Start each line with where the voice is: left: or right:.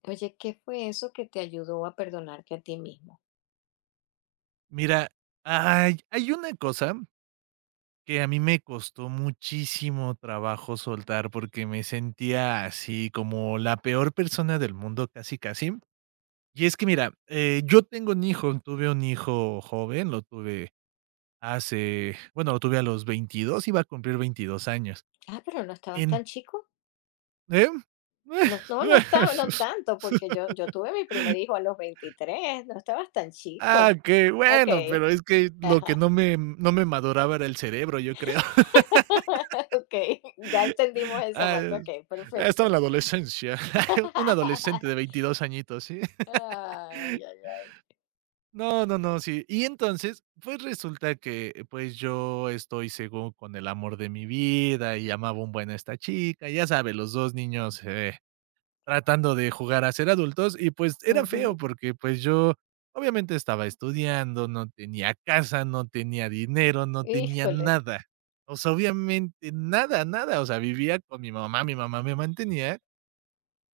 left: Oye, ¿qué fue eso que te ayudó a perdonarte a ti mismo?
right: Mira, hay una cosa que a mí me costó muchísimo trabajo soltar, porque me sentía así como la peor persona del mundo, casi, casi. Y es que mira, yo tengo un hijo, tuve un hijo joven, lo tuve hace bueno, lo tuve a los 22, iba a cumplir 22 años.
left: Ah, pero no estabas
right: En
left: tan chico.
right: ¿eh?
left: No, no, no estaba, no tanto, porque yo tuve mi primer hijo a los 23. No estabas tan
right: Ah,
left: chico.
right: qué
left: Ok,
right: bueno, pero es que lo que
left: ajá.
right: no me maduraba era el cerebro, yo creo.
left: Ok, ya entendimos esa
right: Ah,
left: parte,
right: eh,
left: ok,
right: Estaba
left: perfecto.
right: en la adolescencia, un adolescente de 22 añitos, ¿sí?
left: Ay, ay, ay.
right: No, no, no, sí. Y entonces, pues resulta que, pues yo estoy según con el amor de mi vida y amaba un buen a esta chica, ya sabe, los 2 niños, tratando de jugar a ser adultos y pues era feo
left: Ujú.
right: porque pues yo obviamente estaba estudiando, no tenía casa, no tenía dinero, no tenía
left: Híjole.
right: nada. O sea, obviamente nada, nada, o sea, vivía con mi mamá me mantenía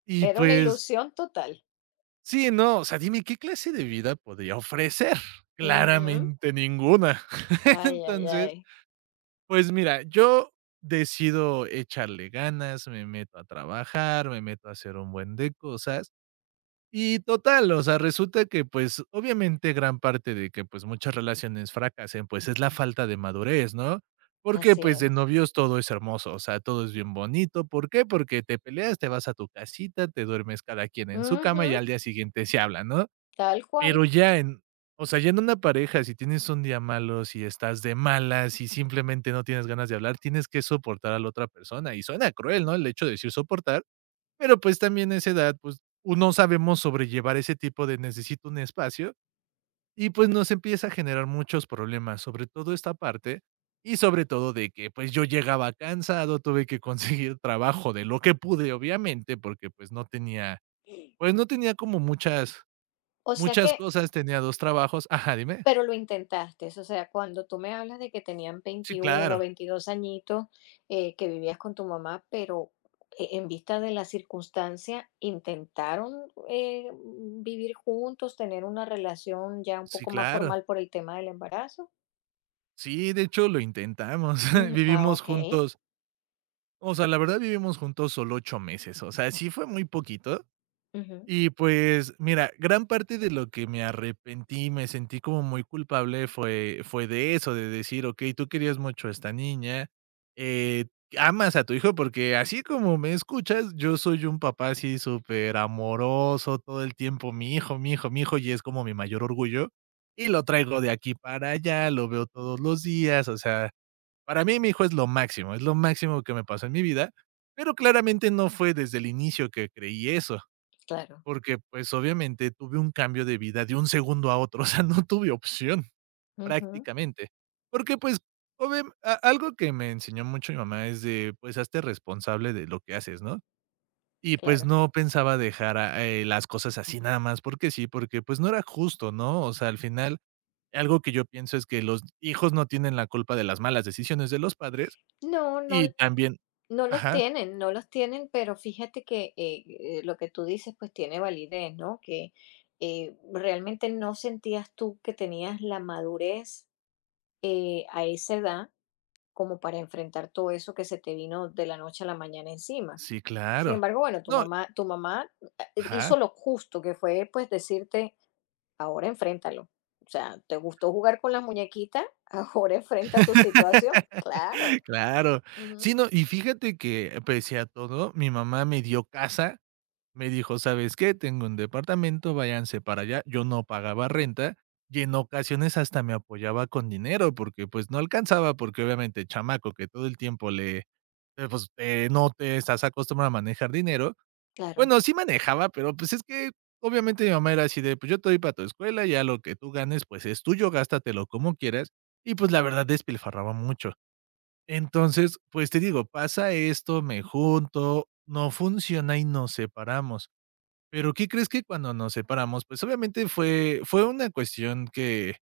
right: y
left: Era una
right: pues
left: ilusión total.
right: sí, no, o sea, dime, ¿qué clase de vida podría ofrecer?
left: Ujú.
right: Claramente ninguna.
left: Ay, ay,
right: Entonces,
left: ay,
right: pues mira, yo decido echarle ganas, me meto a trabajar, me meto a hacer un buen de cosas y total, o sea, resulta que, pues, obviamente gran parte de que, pues, muchas relaciones fracasen, pues, es la falta de madurez, ¿no? Porque,
left: así
right: pues, de
left: es.
right: novios todo es hermoso, o sea, todo es bien bonito. ¿Por qué? Porque te peleas, te vas a tu casita, te duermes cada quien en su cama y
left: Ujú.
right: al día siguiente se hablan, ¿no?
left: Tal
right: Pero
left: cual.
right: ya en o sea, ya en una pareja, si tienes un día malo, si estás de malas, si simplemente no tienes ganas de hablar, tienes que soportar a la otra persona. Y suena cruel, ¿no?, el hecho de decir soportar, pero, pues, también a esa edad, pues, no sabemos sobrellevar ese tipo de necesito un espacio y, pues, nos empieza a generar muchos problemas, sobre todo esta parte y sobre todo de que, pues, yo llegaba cansado, tuve que conseguir trabajo de lo que pude, obviamente, porque, pues, no tenía como muchas
left: O sea
right: muchas
left: que,
right: cosas, tenía 2 trabajos. Ajá, dime.
left: pero lo intentaste, o sea, cuando tú me hablas de que tenían
right: Sí,
left: 21,
right: claro.
left: 22 añitos, que vivías con tu mamá, pero en vista de la circunstancia, ¿intentaron vivir juntos, tener una relación ya un
right: Sí,
left: poco más
right: claro.
left: formal por el tema del embarazo?
right: Sí, de hecho, lo intentamos.
left: Mm, ah,
right: Vivimos
left: ok.
right: juntos, o sea, la verdad vivimos juntos solo 8 meses, o sea, sí fue muy poquito.
left: Ujú,
right: Y pues, mira, gran parte de lo que me arrepentí, me sentí como muy culpable fue de eso, de decir: "Okey, tú querías mucho a esta niña, eh, amas a tu hijo", porque así como me escuchas, yo soy un papá así súper amoroso todo el tiempo: "Mi hijo, mi hijo, mi hijo", y es como mi mayor orgullo, y lo traigo de aquí para allá, lo veo todos los días, o sea, para mí mi hijo es lo máximo que me pasó en mi vida, pero claramente no fue desde el inicio que creí eso.
left: claro,
right: Porque, pues, obviamente tuve un cambio de vida de un segundo a otro, o sea, no tuve opción
left: ujú,
right: prácticamente. Porque, pues, obvia a algo que me enseñó mucho mi mamá es de, pues, hazte responsable de lo que haces, ¿no? Y, pues,
left: claro.
right: no pensaba dejar a las cosas así nada más porque sí, porque, pues, no era justo, ¿no? O sea, al final, algo que yo pienso es que los hijos no tienen la culpa de las malas decisiones de los padres
left: No,
right: y
left: no.
right: también
left: No los
right: ajá,
left: tienen, no los tienen, pero fíjate que lo que tú dices pues tiene validez, ¿no? Que realmente no sentías tú que tenías la madurez a esa edad como para enfrentar todo eso que se te vino de la noche a la mañana encima.
right: sí,
left: Sin
right: claro.
left: embargo, bueno, tu
right: No,
left: mamá, tu mamá hizo
right: ajá.
left: lo justo que fue pues decirte, ahora enfréntalo. O sea, ¿te gustó jugar con las muñequitas? Ahora enfrenta tu situación. Claro.
right: Claro.
left: Ujú.
right: Sí, no, y fíjate que pese a todo, mi mamá me dio casa, me dijo: "¿Sabes qué? Tengo un departamento, váyanse para allá". Yo no pagaba renta, y en ocasiones hasta me apoyaba con dinero, porque, pues, no alcanzaba, porque obviamente chamaco que todo el tiempo le no te estás acostumbrado a manejar dinero.
left: Claro.
right: Bueno, sí manejaba, pero, pues, es que obviamente mi mamá era así de: "Pues yo te doy para tu escuela, ya lo que tú ganes, pues, es tuyo, gástatelo como quieras". Y, pues, la verdad despilfarraba mucho. Entonces, pues te digo, pasa esto, me junto, no funciona y nos separamos. Pero, ¿qué crees que cuando nos separamos? Pues obviamente fue una cuestión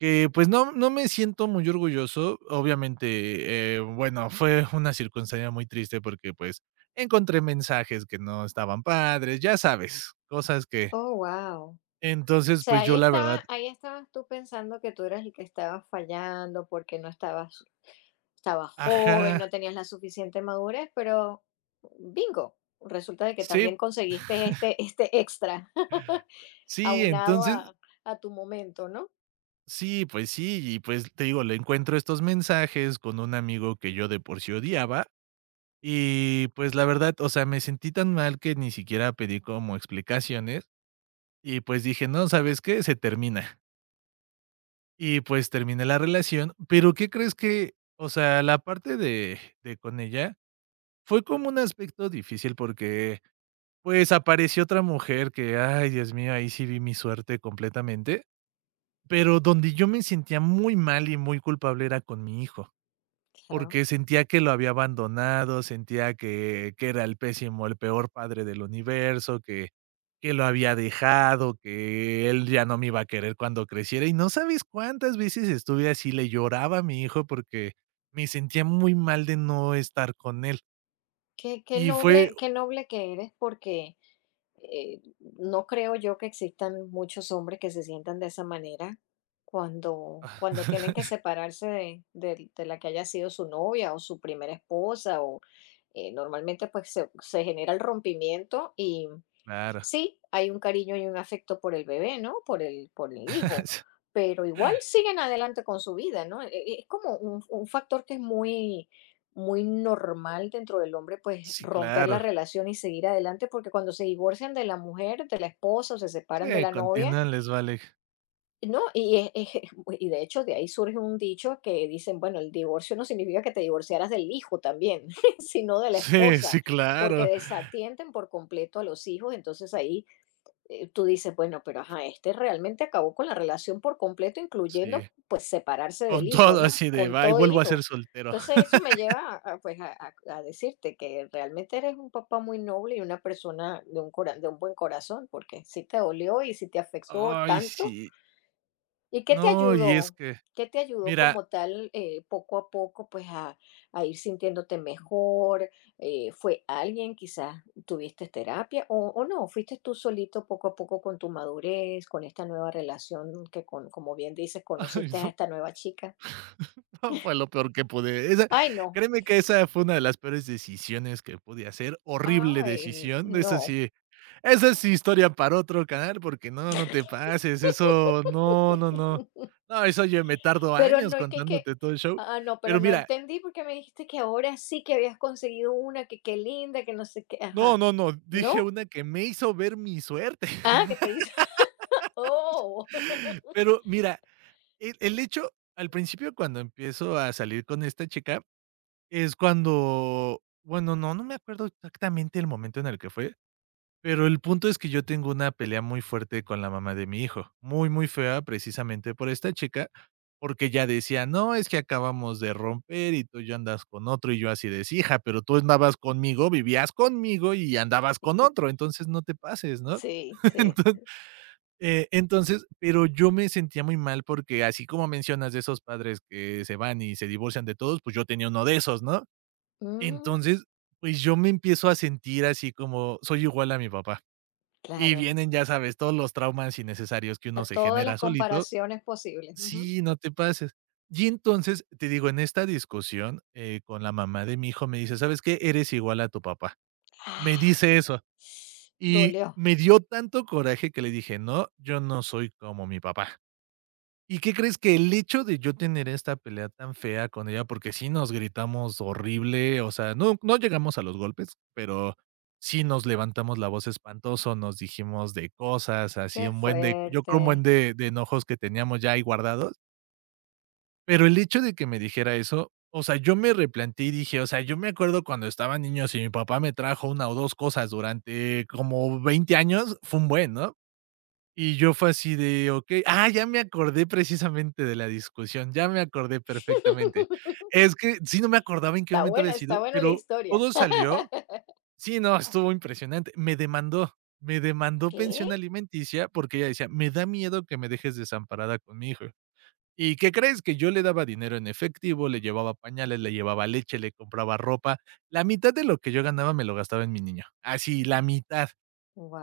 right: que pues no me siento muy orgulloso. Obviamente, bueno, fue una circunstancia muy triste porque, pues, encontré mensajes que no estaban padres, ya sabes, cosas que
left: Oh, wow. O
right: entonces,
left: sea,
right: pues yo la verdad
left: ahí estabas tú pensando que tú eras el que estabas fallando porque estabas joven,
right: ajá,
left: no tenías la suficiente madurez, pero bingo, resulta de que
right: sí,
left: también conseguiste este extra
right: sí,
left: aunado
right: entonces
left: a tu momento, ¿no?
right: sí, pues sí, y pues te digo, le encuentro estos mensajes con un amigo que yo de por sí odiaba y pues la verdad, o sea, me sentí tan mal que ni siquiera pedí como explicaciones y pues dije, no, ¿sabes qué? Se termina. Y pues terminé la relación, pero ¿qué crees que, o sea, la parte de con ella fue como un aspecto difícil porque pues apareció otra mujer que, ay, Dios mío, ahí sí vi mi suerte completamente, pero donde yo me sentía muy mal y muy culpable era con mi hijo.
left: Claro.
right: Porque sentía que lo había abandonado, sentía que era el pésimo, el peor padre del universo, que lo había dejado, que él ya no me iba a querer cuando creciera, y no sabes cuántas veces estuve así, le lloraba a mi hijo porque me sentía muy mal de no estar con él.
left: Qué
right: Y fue
left: noble, qué noble que eres, porque, no creo yo que existan muchos hombres que se sientan de esa manera cuando tienen que separarse de la que haya sido su novia o su primera esposa, o, normalmente, pues, se genera el rompimiento. Y
right: claro.
left: sí, hay un cariño y un afecto por el bebé, ¿no? Por el hijo, pero igual siguen adelante con su vida, ¿no? Es como un factor que es muy, muy normal dentro del hombre, pues
right: Sí,
left: romper la
right: claro.
left: relación y seguir adelante, porque cuando se divorcian de la mujer, de la esposa, o se separan de
right: Sí,
left: la novia,
right: continúan, les vale.
left: ¿no? Y, es y de hecho de ahí surge un dicho que dicen, bueno, el divorcio no significa que te divorciaras del hijo también, sino de la
right: Sí, sí,
left: esposa, porque
right: claro.
left: desatienden por completo a los hijos, entonces ahí tú dices, bueno, pero ajá, este realmente acabó con la relación por completo, incluyendo
right: Sí,
left: pues separarse del
right: con
left: hijo,
right: todo
left: ¿no?
right: así de:
left: Con
right: "Bye,
left: todo
right: vuelvo a ser
left: hijo.
right: soltero".
left: Entonces eso me lleva pues a decirte que realmente eres un papá muy noble y una persona de un buen corazón, porque sí te dolió y sí te afectó
right: Ay,
left: tanto.
right: sí.
left: ¿Y qué te
right: No, y es
left: ayudó?
right: que,
left: ¿Qué te ayudó
right: mira,
left: como tal, poco a poco, pues, a ir sintiéndote mejor? ¿Fue alguien? Quizás tuviste terapia, o no, fuiste tú solito poco a poco con tu madurez, con esta nueva relación que con como bien dices,
right: ay,
left: conociste a
right: no,
left: esta nueva chica.
right: no, fue lo peor que pude. Esa
left: Ay, no.
right: créeme que esa fue una de las peores decisiones que pude hacer, horrible
left: Ay,
right: decisión. Esa
left: no.
right: sí, esa es historia para otro canal, porque no, no te pases, eso no, no, no. No, eso yo me tardo
left: Pero
right: años
left: no, y que
right: contándote todo el show.
left: ah, no, pero
right: Pero
left: no
right: mira,
left: entendí porque me dijiste que ahora sí que habías conseguido una, que qué linda, que no sé qué.
right: no,
left: Ajá.
right: no, no, dije
left: ¿No?
right: una que me hizo ver mi suerte.
left: Ah, ¿qué te hizo? Oh.
right: Pero mira, el hecho al principio, cuando empiezo a salir con esta chica es cuando bueno, no, no me acuerdo exactamente el momento en el que fue, pero el punto es que yo tengo una pelea muy fuerte con la mamá de mi hijo, muy, muy fea, precisamente por esta chica, porque ya decía: "No, es que acabamos de romper y tú ya andas con otro", y yo así de: "Sí, hija, pero tú andabas conmigo, vivías conmigo y andabas con otro, entonces no te pases", ¿no?
left: Sí, sí.
right: Enton entonces, pero yo me sentía muy mal porque así como mencionas de esos padres que se van y se divorcian de todos, pues yo tenía uno de esos, ¿no?
left: Mm,
right: Entonces, pues yo me empiezo a sentir así como soy igual a mi papá. Y
left: claro.
right: vienen, ya sabes, todos los traumas innecesarios que
left: A
right: uno se
left: todas las
right: genera solito.
left: comparaciones posibles. Ujú.
right: Sí, no te pases. Y entonces, te digo, en esta discusión con la mamá de mi hijo me dice, ¿sabes qué? Eres igual a tu papá. Me
left: Ah.
right: dice eso. Y
left: Dolió.
right: me dio tanto coraje que le dije, no, yo no soy como mi papá. ¿Y qué crees? Que el hecho de yo tener esta pelea tan fea con ella, porque sí nos gritamos horrible, o sea, no llegamos a los golpes, pero sí nos levantamos la voz espantoso, nos dijimos de cosas, así
left: Qué
right: un buen de yo creo un buen
left: fuerte.
right: de enojos que teníamos ya ahí guardados, pero el hecho de que me dijera eso, o sea, yo me replanteé y dije, o sea, yo me acuerdo cuando estaba niño, si mi papá me trajo una o 2 cosas durante como 20 años, fue un buen, ¿no? Y yo fue así de, okey, ah, ya me acordé precisamente de la discusión, ya me acordé perfectamente. Es que sí, no me acordaba en qué momento había
left: Está
right: sido,
left: buena la
right: pero
left: historia.
right: todo salió sí, no, estuvo impresionante. Me demandó
left: ¿Qué?
right: pensión alimenticia porque ella decía: "Me da miedo que me dejes desamparada con mi hijo". ¿Y qué crees? Que yo le daba dinero en efectivo, le llevaba pañales, le llevaba leche, le compraba ropa. La mitad de lo que yo ganaba me lo gastaba en mi niño, así, la mitad.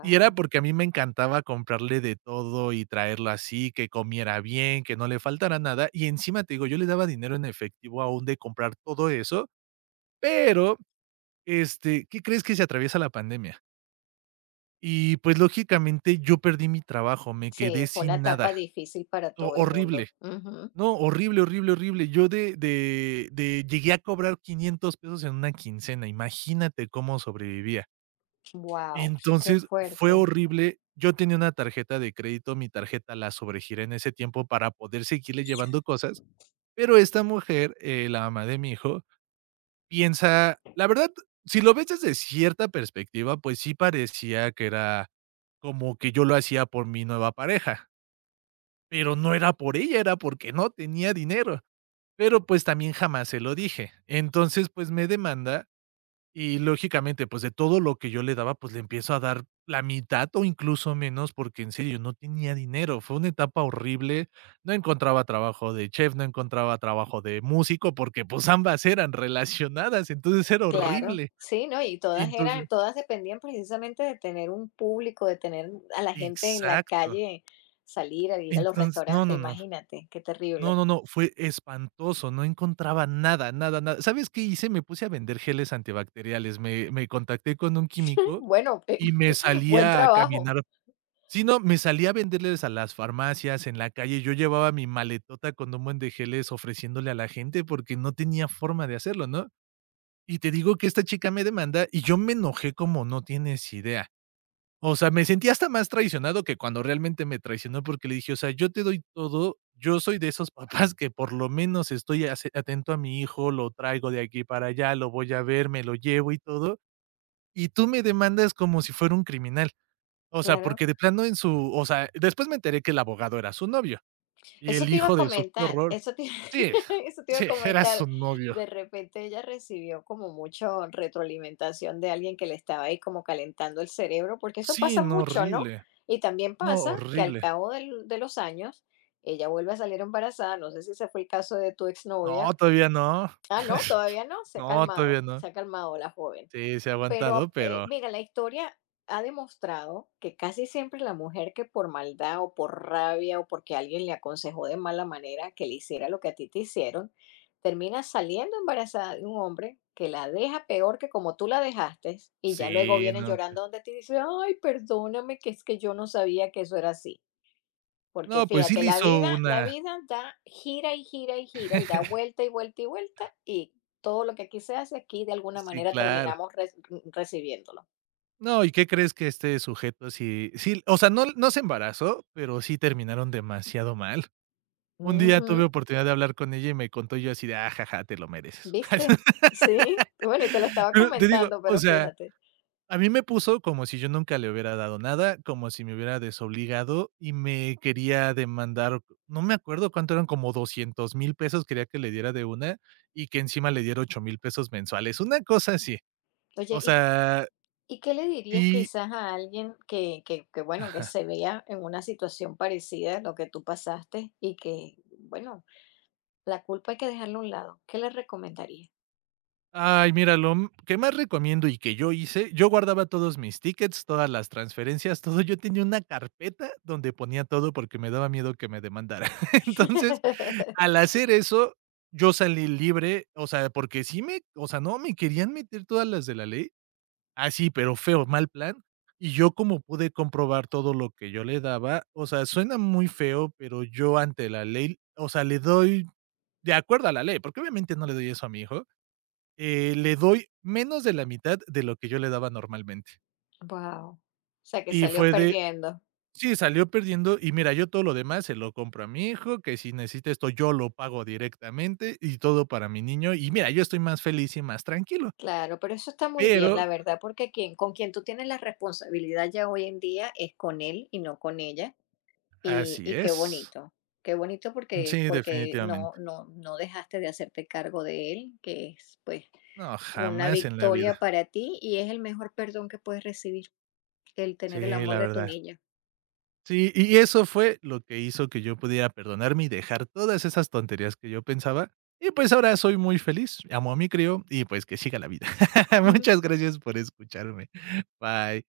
right: Y era porque a mí me encantaba comprarle de todo y traerlo así, que comiera bien, que no le faltara nada. Y encima, te digo, yo le daba dinero en efectivo aún de comprar todo eso, pero, este, ¿qué crees? Que se atraviesa la pandemia. Y, pues, lógicamente, yo perdí mi trabajo, me
left: Sí,
right: quedé
left: fue una
right: sin
left: etapa
right: nada.
left: difícil para
right: Ho
left: todo el
right: Horrible.
left: mundo. Wow,
right: No, horrible, horrible, horrible. Yo de llegué a cobrar $500 pesos en una quincena. Imagínate cómo sobrevivía.
left: qué
right: Entonces, fue
left: fuerte.
right: horrible. Yo tenía una tarjeta de crédito, mi tarjeta la sobregiré en ese tiempo para poder seguirle llevando cosas, pero esta mujer, la mamá de mi hijo, piensa, la verdad, si lo ves desde cierta perspectiva, pues sí parecía que era como que yo lo hacía por mi nueva pareja, pero no era por ella, era porque no tenía dinero, pero pues también jamás se lo dije. Entonces, pues me demanda, y lógicamente, pues, de todo lo que yo le daba, pues, le empiezo a dar la mitad o incluso menos, porque en serio, no tenía dinero. Fue una etapa horrible. No encontraba trabajo de chef, no encontraba trabajo de músico, porque, pues, ambas eran relacionadas, entonces era
left: Claro,
right: horrible.
left: sí, ¿no? Y
right: Entonces,
left: todas dependían precisamente de tener un público, de tener a la gente en la
right: exacto.
left: calle, salir a ir a los
right: Entonces, no,
left: restaurantes,
right: no, no.
left: imagínate, qué
right: No,
left: terrible.
right: no, no, fue espantoso, no encontraba nada, nada, nada. ¿Sabes qué hice? Me puse a vender geles antibacteriales, me contacté con un químico
left: Bueno,
right: y me
left: buen
right: salía a
left: trabajo,
right: caminar. Sí, no, me salía a venderles a las farmacias, en la calle, yo llevaba mi maletota con un buen de geles ofreciéndole a la gente porque no tenía forma de hacerlo, ¿no? Y te digo que esta chica me demanda y yo me enojé como no tienes idea. O sea, me sentí hasta más traicionado que cuando realmente me traicionó porque le dije: "O sea, yo te doy todo, yo soy de esos papás que por lo menos estoy ase atento a mi hijo, lo traigo de aquí para allá, lo voy a ver, me lo llevo y todo, y tú me demandas como si fuera un criminal". O sea,
left: claro.
right: porque de plano en su, o sea, después me enteré que el abogado era su novio, y
left: Eso
right: el
left: te iba a
right: hijo de su, qué
left: comentar,
right: horror. Sí,
left: eso te iba a
right: sí, era su
left: comentar.
right: novio.
left: De repente ella recibió como mucho retroalimentación de alguien que le estaba ahí como calentando el cerebro, porque eso
right: Sí,
left: pasa
right: no,
left: mucho, ¿no?
right: horrible.
left: Y también
right: No,
left: pasa que al
right: horrible.
left: cabo de los años ella vuelve a salir embarazada. No sé si ese fue el caso de tu
right: No,
left: exnovia.
right: todavía no.
left: Ah, no, todavía no,
right: No, todavía no.
left: se ha calmado la joven.
right: Sí, se ha
left: Pero,
right: aguantado, pero
left: mira, la historia ha demostrado que casi siempre la mujer que por maldad o por rabia o porque alguien le aconsejó de mala manera que le hiciera lo que a ti te hicieron, termina saliendo embarazada de un hombre que la deja peor que como tú la dejaste y ya luego
right: sí,
left: vienen
right: no. Te-
left: llorando donde te dice, ay, perdóname, que es que yo no sabía que eso era así. Porque
right: no, pues sí
left: fíjate,
right: le hizo
left: la
right: una.
left: vida da gira y gira y gira y da vuelta y vuelta y vuelta y todo lo que aquí se hace, aquí de alguna
right: Sí,
left: manera
right: claro.
left: terminamos recibiéndolo.
right: No, ¿y qué crees? Que este sujeto sí, sí, o sea, no, no se embarazó, pero sí terminaron demasiado mal. Un día tuve
left: Ujú.
right: oportunidad de hablar con ella y me contó, y yo así de: "Ah, jaja, te lo mereces".
left: ¿Viste? Sí. Bueno, y te lo estaba
right: Pero te digo,
left: comentando,
right: o
left: pero
right: sea,
left: fíjate.
right: a mí me puso como si yo nunca le hubiera dado nada, como si me hubiera desobligado y me quería demandar, no me acuerdo cuánto eran, como 200.000 pesos quería que le diera de una, y que encima le diera 8.000 pesos mensuales, una cosa así.
left: Oye,
right: O
left: ¿y,
right: sea,
left: y qué le dirías
right: y
left: quizás a alguien bueno, que se vea en una situación parecida a lo que tú pasaste y que, bueno, la culpa hay que dejarla a un lado? ¿Qué le recomendarías?
right: ay, mira, lo m que más recomiendo y que yo hice, yo guardaba todos mis tickets, todas las transferencias, todo. Yo tenía una carpeta donde ponía todo porque me daba miedo que me demandara. Entonces, al hacer eso, yo salí libre, o sea, porque sí me, o sea, no, me querían meter todas las de la ley, así, pero feo, mal plan. Y yo como pude comprobar todo lo que yo le daba, o sea, suena muy feo, pero yo ante la ley, o sea, le doy de acuerdo a la ley, porque obviamente no le doy eso a mi hijo. Le doy menos de la mitad de lo que yo le daba normalmente.
left: Wow. O sea, que
right: Y
left: salió
right: fue de,
left: perdiendo.
right: sí, salió perdiendo y mira, yo todo lo demás se lo compro a mi hijo, que si necesita esto, yo lo pago directamente y todo para mi niño. Y mira, yo estoy más feliz y más tranquilo.
left: Claro, pero eso está muy bien,
right: Pero
left: la verdad, porque con quien tú tienes la responsabilidad ya hoy en día es con él y no con ella. Y,
right: así
left: y
right: es.
left: qué bonito porque,
right: Sí,
left: porque no,
right: definitivamente.
left: no, no dejaste de hacerte cargo de él, que es pues
right: No,
left: una
right: jamás en la
left: victoria
right: vida.
left: para ti y es el mejor perdón que puedes recibir, el tener el
right: Sí,
left: amor
right: la
left: de tu
right: verdad.
left: niña.
right: Sí, y eso fue lo que hizo que yo pudiera perdonarme y dejar todas esas tonterías que yo pensaba. Y pues ahora soy muy feliz, amo a mi crío y pues que siga la vida. Muchas gracias por escucharme. Bye.